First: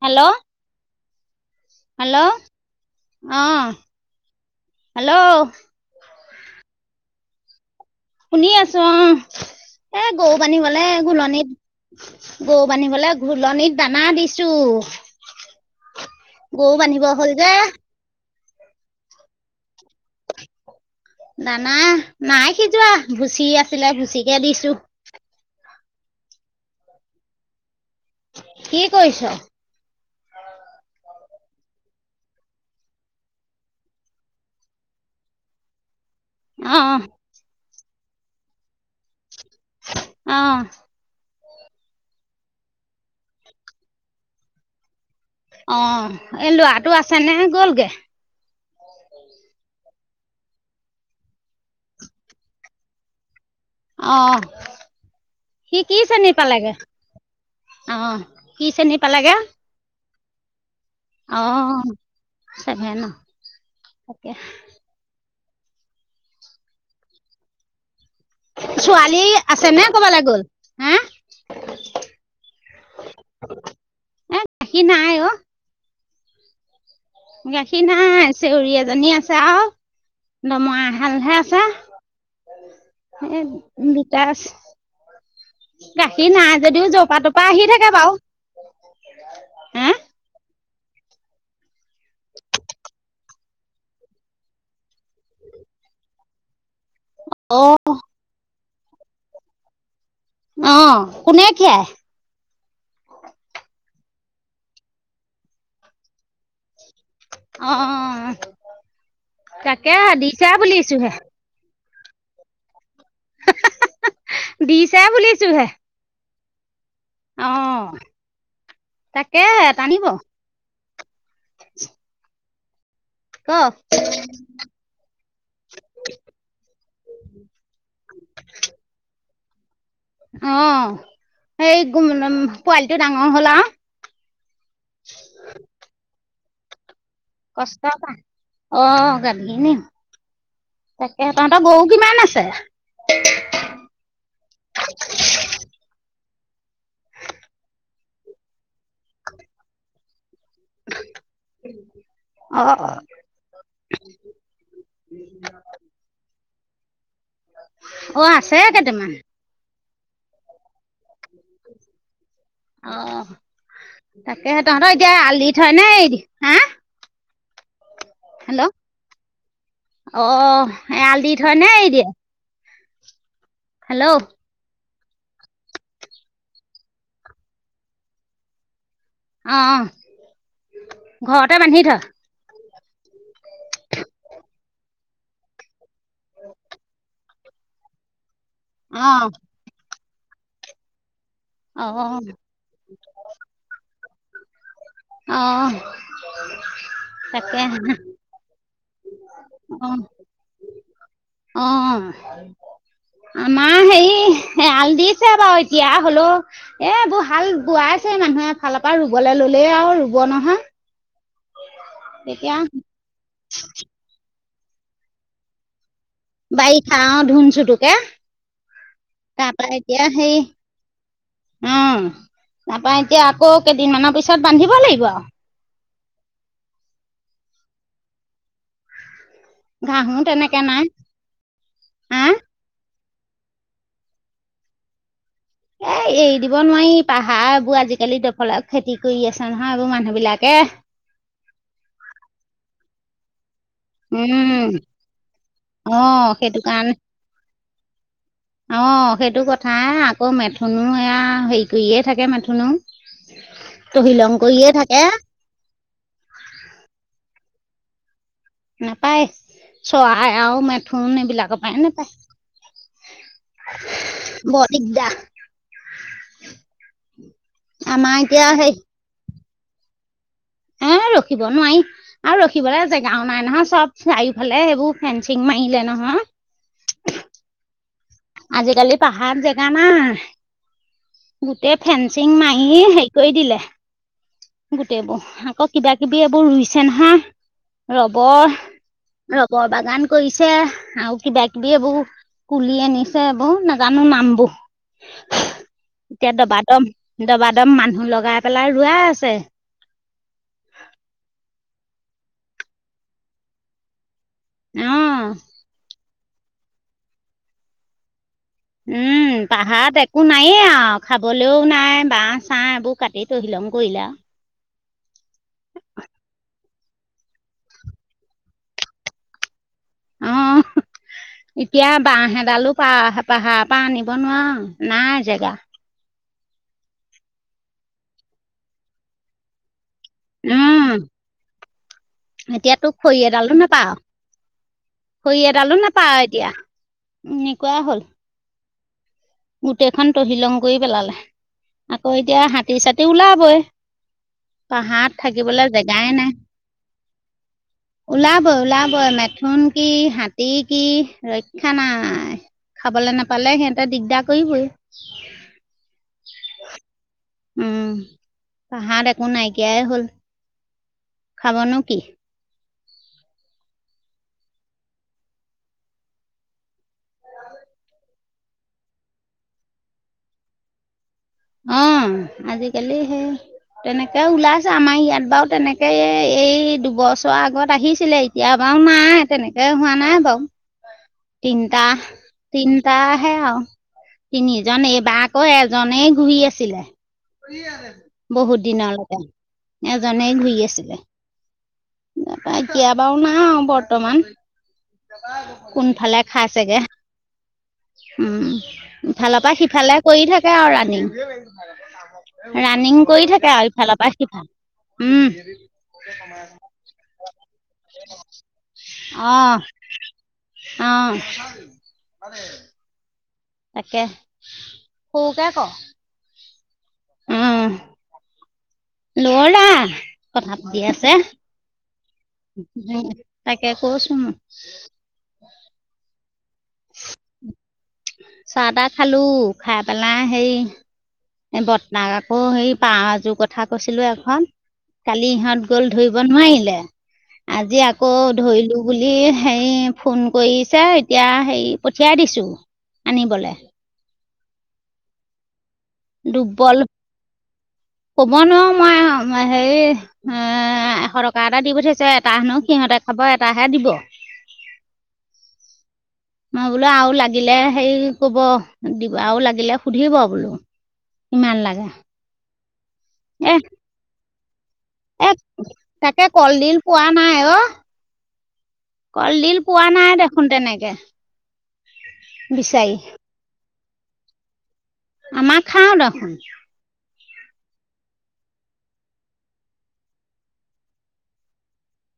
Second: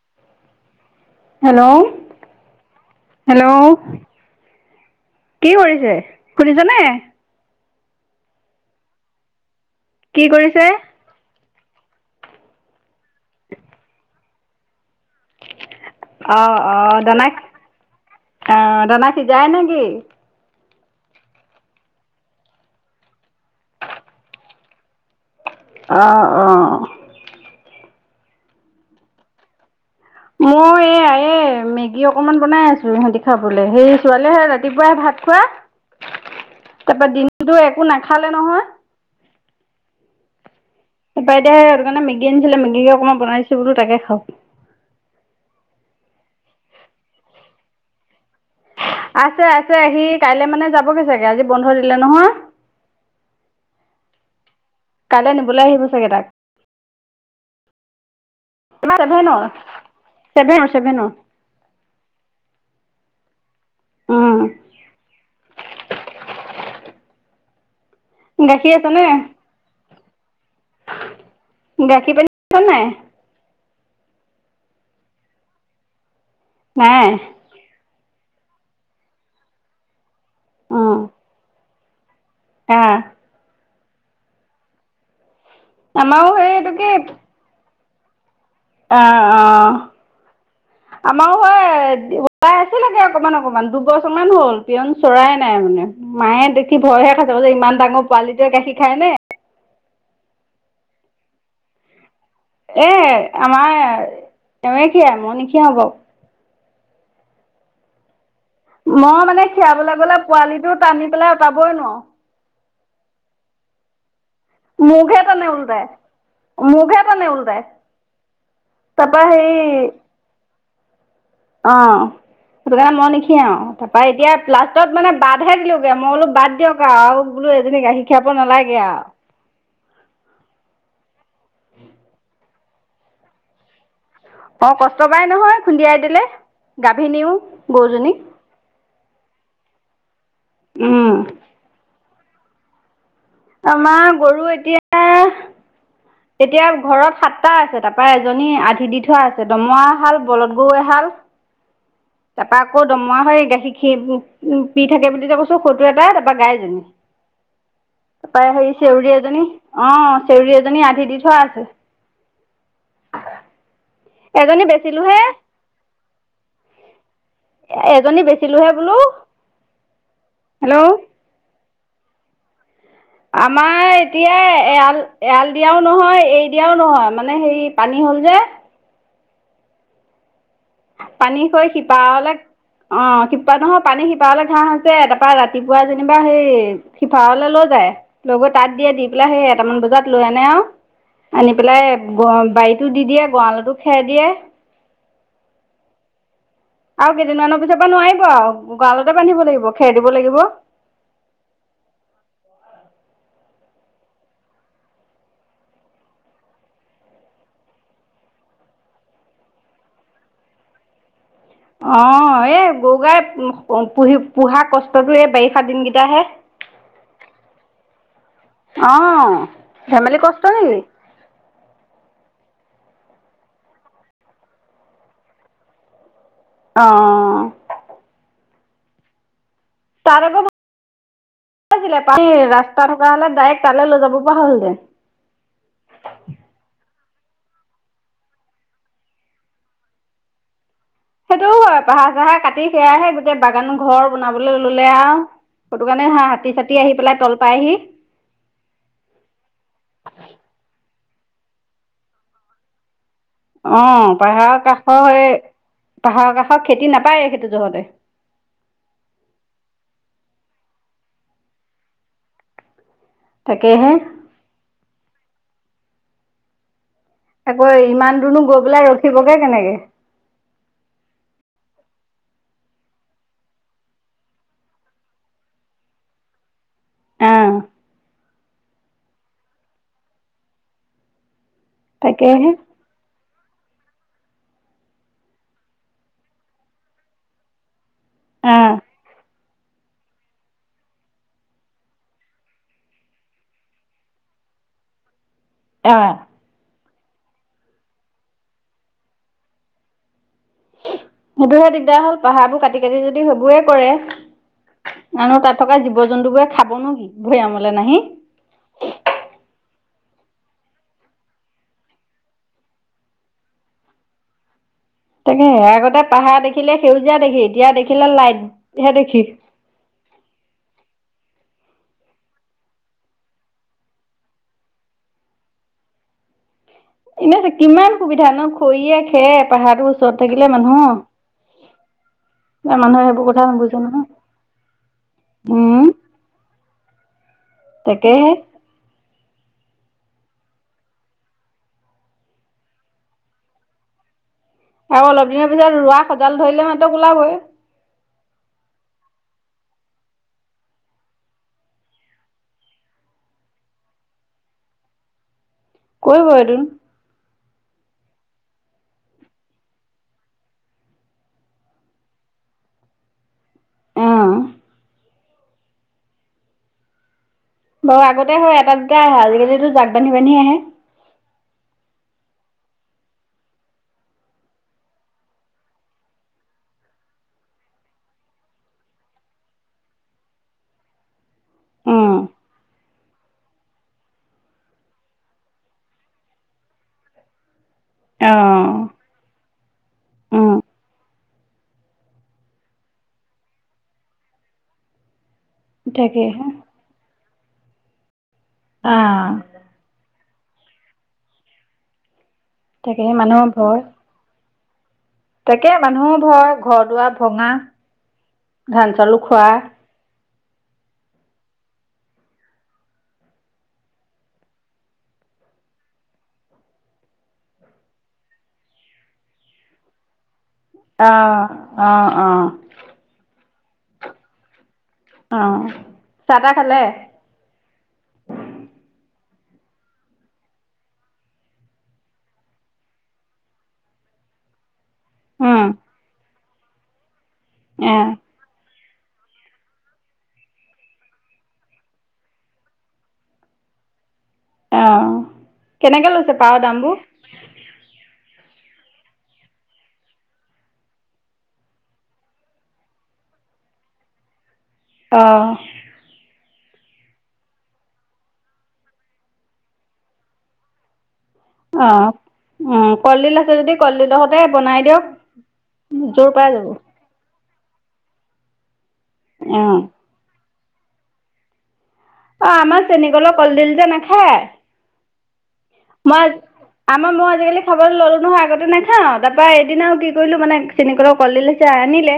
Hello. Hello অ hello hello কি কৰিছে? শুনিছেনে? শুনি আছো অঁ' এ কি গৰু কৰিছে? বান্ধিবলে ঘুলনিত গৰু বান্ধিবলে ঘুলনিত দানা দিছোঁ। অঁ' অঁ' দানা, অঁ' দানা সিজাই নে কি? দানা নাই সিজোৱা, ভুচি আছিলে ভুচিকে দিছোঁ। অঁ অঁ'। কি কৰিছ? মই এয়া, এ মেগী অকমান বনাই আছোঁ ইহঁতি খাবলে, সেই ছোৱালীয়ে‌ সেই ৰাতিপুৱাই ভাত খোৱা অ তাৰপৰা দিনটোতো একো নাখালে নহয়। অঁ'। তাৰ পৰা এতিয়া সেই সেইটো কাৰণে মেগী আনিছিলে মেগীকে অকমান বনাই দিছোঁ বোলো তাকে খাওঁক। অঁ' এই ল'ৰাটো আছে নে গ'লগে? আছে আছে, সি কাইলৈ মানে যাবগৈ চাগে, আজি বন্ধ দিলে নহয়। অঁ'। কাইলৈ নিবলৈ সি আহিব কি চাগে তাক। শ্ৰেণী পালেগৈ, অঁ' কি শ্ৰেণী পালেগৈ? চেভেন, চেভেনত। অঁ' চেভেনত, তাকে। উম। গাখীৰ আছে নে ছোৱালী আছে নে ক'বালে গ'ল, হে? গাখী পানী আছেনে নাই? এ গাখী নাই অঁ'। নাই। গাখীৰ নাই, চেউৰি এজনী আছে আৰু দমৰা অঁ এহালহে আছে। অঁ। [unintelligible] আমাৰো গাখীৰ সেই নাই এইটো কি যদিও জপা তপা আহি থাকে বাাৰু। অঁ' অঁ' আমাৰো সেই [unintelligible] আচিলেগে অকমান অকমান, দুবছৰমান হ'ল পিয়ন চৰায়ে নাই মানে মায়ে দে খি ভয়হে খাইছে কৈছে ইমান অ', ডাঙৰ পোৱালিটোৱে গাখীৰ খায়নে। অঁ' কোনে খীৰাই? এ আমাৰ এৱেই খিৰাই মই নিখিৰাও বাৰু। অঁ। মই মানে খীৰাবলৈ গ'লে পোৱালিটো টানি বুলিছোহে পেলাই আঁতৰাবই নোৱাৰোঁ। দিছে মোক হে তানে বুলিছোহে ওলোটাই। মোক হে তানে ওলোটাই। অ', তাপা তাকে হেৰি- টানিব অঁ' সেইটো কাৰণে মই ক নিখিৰাও। তাপা এতিয়া- ত'ত মানে বাদহে দিলোগে, মই বোলো বাদ দিয়ক আৰু বোলো এইজনী গাখীৰ খীৰাব নালাগে আৰু। অঁ' সেই পোৱালিটো ডাঙৰ হ'ল আও। অ, কষ্ট পাই নহয় খুন্দিয়াই দিলে, গাভিনীও। কষ্ট গৰুজনী পায়, অঁ' গাভিনীও। উম, তাকে, তহঁতৰ গৰু কিমান আছে? আমাৰ গৰু এতিয়া। এতিয়া ঘৰত সাতটা আছে, তাপা এজনী আধি দি থোৱা আছে, দমৰা এহাল, বলত গৰু‌ এহাল। [unintelligible] তাপা‌‌ আকৌ অ', দমৰা হেই গাখীৰ খি উ‌ম পি থাকে বুলি যে‌‌ কৈছো, সৌটো এটা, তাপা গায়জনী। অ', তাপাই আছে হেই, কেইটামান চেউৰী এজনী, অহ' চেউৰী ‌এজনী‌‌ আধি দি থোৱা আছে। অহ', তাকেহে এজনী তহঁতৰ এতিয়া বেচিলোঁহে এৰাল দি থয় নে এৰি দিলে, হা? এজনী হেল্লো', বেচিলোহে বোলো অ', হেল্ল' এৰাল দি থয় নে এৰি দিয়ে। আমাৰ হেল্ল' অঁ এতিয়া এৰাল। এৰাল দিয়াও নহয়, এৰি দিয়াও নহয় মানে হেৰি পানী হ'ল যে। অ', অ'। পানী হৈ সিপাৰলে অহ', সিপাৰ নহয়, পানী সিপাৰলে ঘাঁহ আছে তাপা ৰাত। ৰাতিপুৱা যেনিবা সেই সিপাৰলৈ লৈ যায় লৈ গৈ তাত দিয়ে, দি অঁ পেলাই সেই। এটামান বজাত লৈ আনে আও আনি পেলাই অঁ ঘৰ বাৰীতো দি দিয়ে গৰালতো খেৰ দিয়ে। অ 'হয়। আও কেইদিনমানৰ পিছৰ পা নোৱাৰিব আও গ গৰালতে বান্ধিব লাগিব খেৰ দিব লাগিব। অ'হ। আমাৰ হেৰি এৰাল দিছে বাও এতিয়া, হ'লো। এবো হাল বোৱাইছে মানুহে এফালৰ পৰা ৰুবলে ললেই আও ৰুব নহয়। অ', তেতিয়া এই গৰু গায় পু পুহি পোহা কষ্টটোৱে বাৰিষা দিনকেইটাহে। বাৰিষ অহ, ধুন চুটোকে অঁ তাৰ পা এতিয়া ধেমালি সেই। কষ্ট নেকি অ'হ, তাপা এতিয়া আকৌ কেইদিনমানৰ পিছত বান্ধিব লাগিব আও। অ'হ। ঘাঁহো তাত আকৌ ভা তেনেকে নাই আছিলে হা পানী ৰাস্তা থকা হ'লে ডাইৰেক্ট তালে লৈ যাব পৰা হ'ল হেঁতেন। এ এৰি দিব নোৱাৰি, পাহাৰবোৰ আজিকালি দফালা খেতি কৰি আছে নহয়, এইবোৰ মানুহ বিলাকে। সেইটোও হয়, পাহাৰ চাহাৰ কাটি সেয়াহে গোটেই বাগান ঘৰ উম বনাবলৈ ল'লে আও। সটো অ কাৰণে হা হাতী সেইটো চাতি আহি পেলাই তল পাইহি। অহ', সেইটো কথা, আকৌ মেথুনো এয়া হেৰি কৰিয়ে থাকে মেথুনো। অ', তহিলং পাহাৰৰ কৰিয়ে থাকে কাষৰ সেই পাহাৰৰ কাষৰ খেতি নাপায় সেইটো যহতে। নাপায় চৰাই আও মেথুন এইবিলাকৰ পাই নেপায়। তাকেহে। ব দিগদা। আকৌ ইমান দূৰনো গৈ পেলাই ৰখিবগে কেনেকে। এ ৰখিব নোৱাৱি। আৰু ৰখিবলে জেগাও নাই নহয়, চব চাৰিওফালে সেইবোৰ ফেঞ্চিং মাৰিলে নহয়। অ'। আজিকালি পাহাৰ জেগা নাই, গোটেই ফেঞ্চিং তাকেহে মাৰি সেই কৰি দিলে, গোটেইবো আকৌ কিবা কিবি এইবোৰ ৰুইছে নহয়। ৰবৰ। অ', ৰবৰ বাগান কৰিছে, আও কিবা কিবি এইবোৰ পুলি আনি। ছে এইবোৰ নাজানো নামবো অ', এতিয়া দবা দম। দবা দম মানুহ লগাই পেলাই ৰোৱাই আছে। সেইটোহে দিগদাৰ হ'ল পাহাৰ বোৰ কাটি কাটি যদি সেইবোৰে কৰে। অ'। আৰু তাত থকা জীৱ-জন্তু বোৰে খাবনো কি ভৈয়ামলে নাহি। উম, পাহাৰত একো নাইয়ে আও খাবলৈও নাই বাঁহ চাঁ এইবোৰ কাটি তহি লং কৰিলে আও। তাকেহে আগতে পাহাৰ দেখিলে সেউজীয়া দেখি, এতিয়া দেখিলে লাইটহে দেখি। অ [unintelligible] এতিয়া বাঁহ এডালো পাহা পাহাৰৰ পা আনিব নোৱাৰ নাই জেগা। এনে কিমান সুবিধা ন' খৰিয়ে খেৰে পাহাৰটোৰ ওচৰত থাকিলে মানুহ উম এতিয়া এতিয়াতো মানুহে খৰি সেইবোৰ কথা এডালো নুবুজে নাপাও নহয়। খৰি এডালো উম, নাপাৱ এতিয়া এনেকুৱা হ'ল। তাকেহে। গোটেইখন তহিলং কৰি পেলালে আকৌ এতিয়া হাতী-চাতি ওলাবই। আৰু পাহাৰত অলপ দিনৰ থাকিবলে পিছত ৰোৱা জেগাই সজাল নাই। ধৰিলে মাত্ৰক ওলাবই ওলাবই ওলাবই মেথোন কি হাতী কি ৰক্ষা নাই। খাবলে নাপালে সিহঁতে দিগদাৰ কৰিবই। কৰিবই তোন উম পাহাৰত একো নাইকিয়াই হ'ল খাব নো কি। অ'। বাৰু আগতে হেই এটা দুটাই আহে আজিকালিতো জাক বান্ধি বান্ধি আহে। অ আজিকালি সেই তেনেকে ওলাইছে আমাৰ ইয়াত বাৰু তেনেকে এই দুবছৰৰ আগত আহিছিলে। এতিয়া বাৰু নাই তেনেকে হোৱা নাই বাউ তিনিটা উম, তিনিটা হে আউ তিনিজন এইবাৰ আকৌ এজনেই ঘূৰি আছিলে বহুত অ'। দিনলৈকে এজনে ঘূৰি উম, আছিলে। তাপা এতিয়া বাৰু নাই বৰ্তমান। কোনফালে তাকেহে। খাইছে গে উম অ'। ইফালৰ পা সিফালে কৰি থাকে আৰু ৰাণিং ৰাণিং তাকেহে কৰি মানুহৰ থাকে আৰু ভয়। ইফালৰ পা সিফাল। উম তাকে মানুহ ভয় ঘৰ দুৱাৰ ভঙা ধান চাউল খোৱা। অহ তাকে সৰুকে ক উম ল'ৰা অ থাপ দিয়া অ অ অ উম তাকে কৈচোং অ চাহ তাহ খালে। চাহ তাহ খালো খাই পেলাই হেৰি এই বৰ্তাক আকৌ সেই পাৰ এযোৰ কথা কৈছিলো এখন কালি ইহঁত উম, গ'ল ধৰিব নোৱাৰিলে আজি আকৌ অ', ধৰিলোঁ বুলি হেৰি ফোন কৰিছে এতিয়া হেৰি পঠিয়াই দিছো আনিবলে অঁ দুৰ্বল কব নোৱাৰো মই আ হেৰি এ এশ টকা দি পঠাইছো এটা হেনো সিহঁতে খাব এটাহে দিব। অ মই বোলো আউ লাগিলে হেৰি কব দিব আউ লাগিলে সুধিব বোলো। ইমান লাগে অ'। উম কলডিল আছে যদি কলডিলহতে বনাই দিয়ক। এ তাকে জোৰ পাই যাব। কলডিল পোৱা নাই অ। কলডিল অ', পোৱা নাই দেখোন তেনেকে। অ' আমাৰ চেনী কলৰ কলডিল যে নাখায়। আমাৰ খাওঁ মই দেখোন। আমাৰ মই আজিকালি খাবলৈ ল'লোঁ নহয় আগতে নাখাওঁ, তাৰপৰা এদিনা আৰু কি কৰিলোঁ মানে চেনি কলৰ কলডিল এটা আনিলে,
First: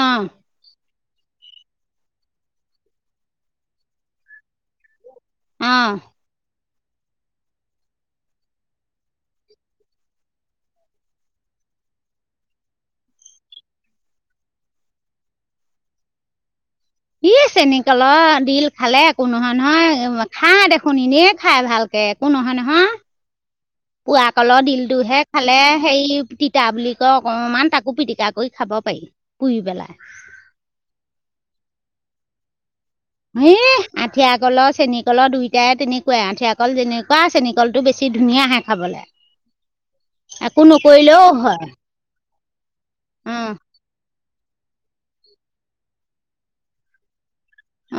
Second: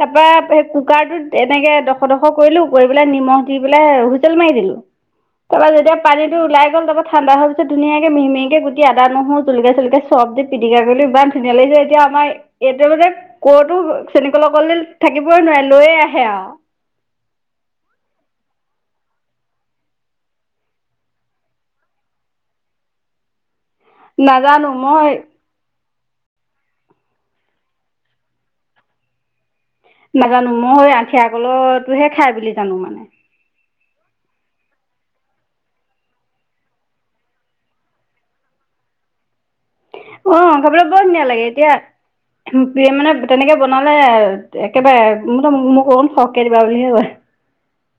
অঁ তাৰপা কুকাৰটোত এনেকে, ডোখৰ ডোখৰ কৰিলো, কৰি পেলাই নিমখ দি পেলাই হুইচেল মাৰি দিলোঁ। তাৰ পৰা অঁ যেতিয়া পানীটো ওলাই গ'ল তাৰপা ঠাণ্ডা হ'ল পিছত ধুনীয়াকে মিহি মিহিকে কুটি আদা, নহৰু, জলকীয়া-চলকীয়া চব দি পিটিকা কৰিলো ইমান ধুনীয়া লাগিছে এতিয়া আমাৰ এতিয়া মানে ক'তো চেনীকলৰ কলডিল থাকিবই নোৱাৰে, লৈয়ে আহে আৰু। ই চেনী কলৰ ডিল খালে একো নহয়, নহয়। এ খায় দেখোন এনেই খাই ভাল দে একো নহয়, নহয়। পুৱা কলৰ নাজানো মই ডিলটোহে খালে হেৰি তিতা বুলি কয় অকমান, তাকো পিটিকা কৰি খাব পাৰি পুৰি পেলায়। নাজানো মইহে আঠিয়া কলটোহে, খাই বুলি জানো মানে। হেই আঠিয়া কলৰ চেনীকলৰ দুইটাই তেনেকুৱাই, আঠিয়া কল যেনেকুৱা চেনী কল বেছি ধুনীয়াহে খাবলে। অহ' খাবলৈ বৰ ধুনীয়া লাগে হয় দিয়া, প্ৰিয় মানে অঁ তেনেকে ব নালে একেবাৰে আৰু, মোৰতো মো-মোক অকণ সহকে দিবা বুলিহে কয়।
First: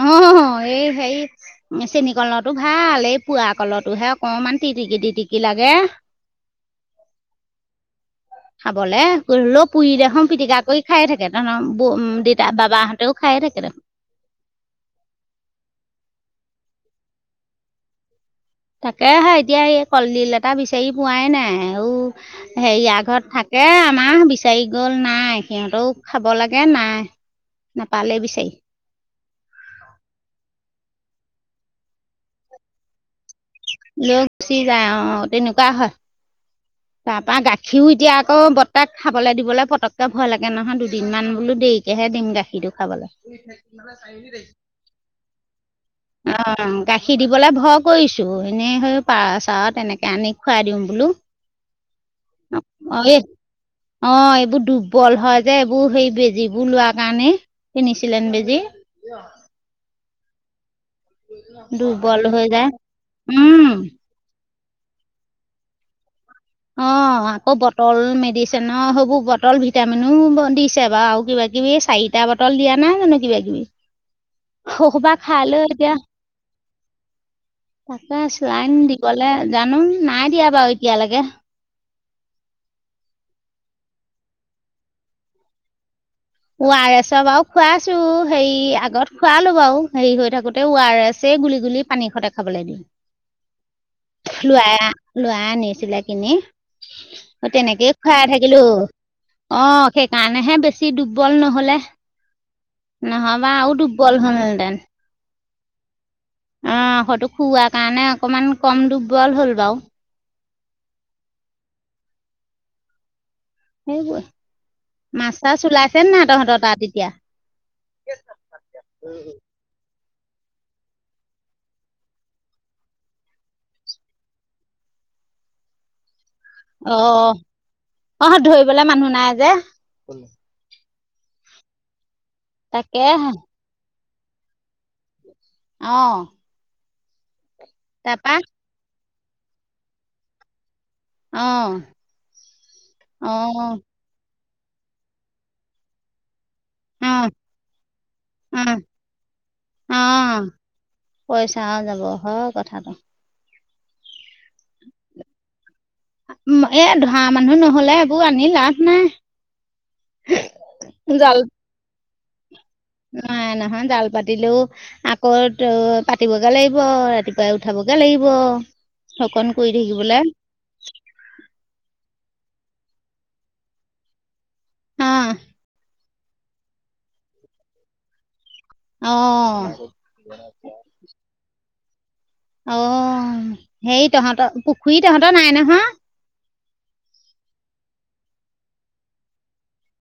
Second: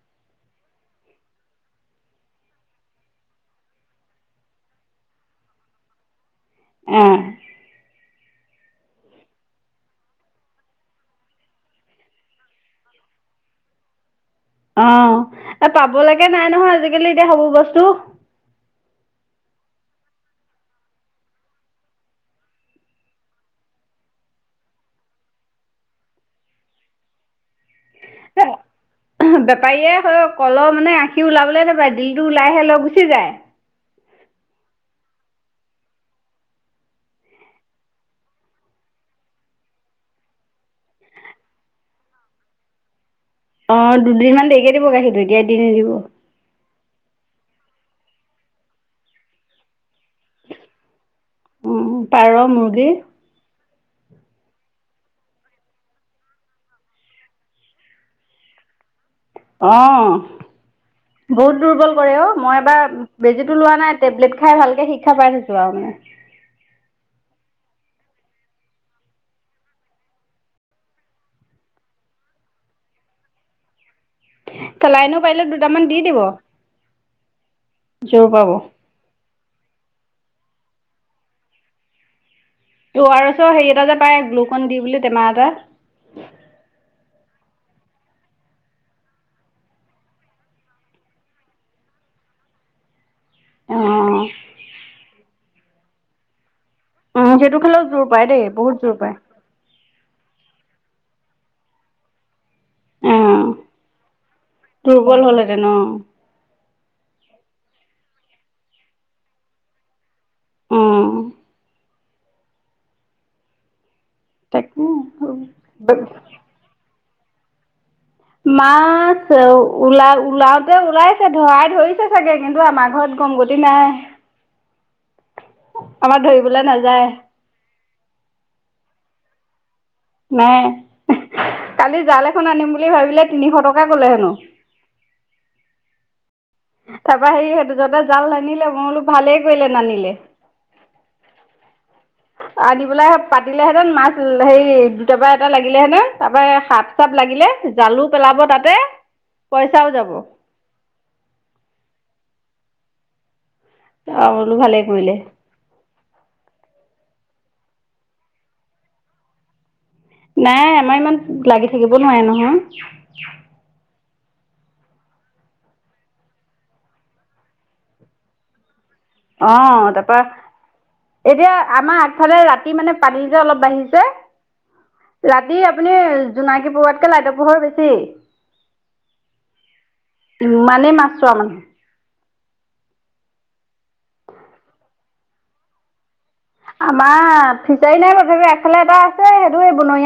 অ' হহ এই হেৰি এ চেনী কলৰটো ভাল, এই পুৱা কলটোহে অকণমান তিটিকি তিটিকি লাগে। অহ'। খাবলৈ হ'লেই পুৰি দেখোন পিটিকা কৰি খায়ে থাকে, তহতৰ বৌ দেতা বাবাহঁতেও খাইয়ে থাকে দেখোন। অ', এ পাব লেকে নাই নহয় আজিকালি এতিয়া সেইবোৰ বস্তু। তাকে হে এতিয়া এই কলডিল এটা বিচাৰি পোৱাই নাই, ঊ হেৰিয়াৰ ঘৰত থাকে আমাৰ বিচাৰি গ'ল নাই, সিহঁতেও খাব লাগে নাই। নাপালেই বিচাৰি। বেপাৰীয়ে হ'লেও কলৰ মানে আখি ওলাবলে নাপায়, ডিলটো ওলাইহে লৈ গুচি যায়। লৈ গুচি যায় অ', অ', তেনেকুৱা হয়। তাৰ পৰা গাখীৰও, এতিয়া আকৌ বৰ্তাক খাবলৈ দিবলৈ পটককে ভয় লাগে নহয়, দুদিনমান বোলো দেৰি কেহে দিম, গাখীৰটো খাবলৈ। অ', দুদিনমান দেৰিকে দিব গাখীৰটো এতিয়া দি নিদিব। অ' গাখীৰ দিবলে ভয় কৰিছো। এনেই সেই পাৰ-চাৰ তেনেকে আনি খুৱাই দিওঁ বোলো। উম, পাৰ মুৰ্গী। অ' এই অ', এইবোৰ দুৰ্বল হয় যে এইবোৰ সেই বেজীবোৰ লোৱাৰ কাৰণে, কিনিছিলেন বেজি। অ' বহুত দুৰ্বল কৰে অ' হৈ মই যায় এবাৰ বেজীটো উম লোৱা নাই টেবলেট খাই, ভালকে শিক্ষা পাই গৈছোঁ আৰু মানে। অ'। অ' আকৌ বটল মেডিচিনৰ সেইবোৰ বটল ভিটামিনো দিছে বাৰু, আৰু কিবা-কিবি চাৰি টা বটল দিয়া নাই জানো, কিবা-কিবি। সৌসোপা চেলাইনো খাই পাৰিলে লৈ দুটামান এতিয়া, দি দিব তাকে জোৰ পাব চেলাইন অ দি গ'লে জানো নাই দিয়া বাৰু, এতিয়ালৈকে। উৰাৰেছৰ হেৰি এটা যে পাই, গ্লুকন দি বুলি টেমা এটা। উৱাৰেছৰ বাৰু খুৱাই আছোঁ, হেৰি আগত খোৱালো বাৰু হেৰি হৈ থাকোতে, উৱাৰেছে গুলি গুলি পানীৰ সৈতে খাবলৈ দিওঁ। [inaudible] অ উম লোৱাাই লোৱা অনিছিলে কিনি। অ', সেইটো খালেও তেনেকেই জোৰ পায় খুৱাই দেই থাকিলো। বহুত জোৰ পায় অ', সেইকাৰণেহে বেছি দুৰ্বল নহ'লে। ন' হবা‌ আৰু দূৰ্বল হ'ল হেতেন। [unintelligible] হ'লহেতেন অ'। অ', সৈতো খুওৱা কাৰণে অকমান ক'ম দুৰ্বল হ'ল বাৰু। অ'। সেইবোৰে, মাছ-চাছ তাকে ওলাইছে নে নাই তহঁতৰ তাত এতিয়া? মাছ ওলা ওলাওতে ওলাইছে ধৰাই ধৰিছে চাগে কিন্তু আমাৰ ঘৰত গমগতি নাই। [inaudible] আমাৰ ধৰিবলৈ নাই। অ', অ', ধৰিবলে মানুহ নাই যে। নাই, কালি জাল এখন আনিম বুলি ভাবিলে তাকেহে তিনিশ টকা ক'লে হেনো। অ'। তাৰপৰা হেৰি সেটো [unintelligible] জাল তাৰপা নানিলে মই বোলো ভালেই কৰিলে নানিলে। অ'। আনি পেলাই অ', পাতিলেহেঁতেন মাছ হেৰি দুটা বা এটা লাগিলে হেতেন তাৰপৰা এয়া সাপ চাপ অ', লাগিলে জালো পেলাব অ', তাতে অ'। পইচাও যাব। পইচাও যাব হয় কথাটো। [unintelligible] বোলো ভালেই কৰিলে। এ ধৰা মানুহ নহ'লে এইবোৰ আনি লাভ নাই। নাই আমাৰ ইমান লাগি থাকিব নোৱাৰে নহয়। নোৱাৰে নহয় জাল পাতিলেও আকৌ পাতিবগে লাগিব ৰাতিপুৱাই উঠাবগে লাগিব। অকণ কৰি অ', তাৰপৰা থাকিবলৈ এতিয়া আমাৰ আগফালে ৰাতি মানে পানী যে অলপ বাঢ়িছে। অ ৰাতি আপুনি জোনাকী পৰুৱাতকে লাইটৰ পোহৰ বেছি। অ'। ইমানেই মাছ চোৱা মানুহ। অ', হেই তহঁতৰ পুখুৰী তহঁতৰ নাই নহয়? আমাৰ ফিচাৰী নাই তথাপিও আগফালে এটা আছে সেইটো সেই বনৰিয়া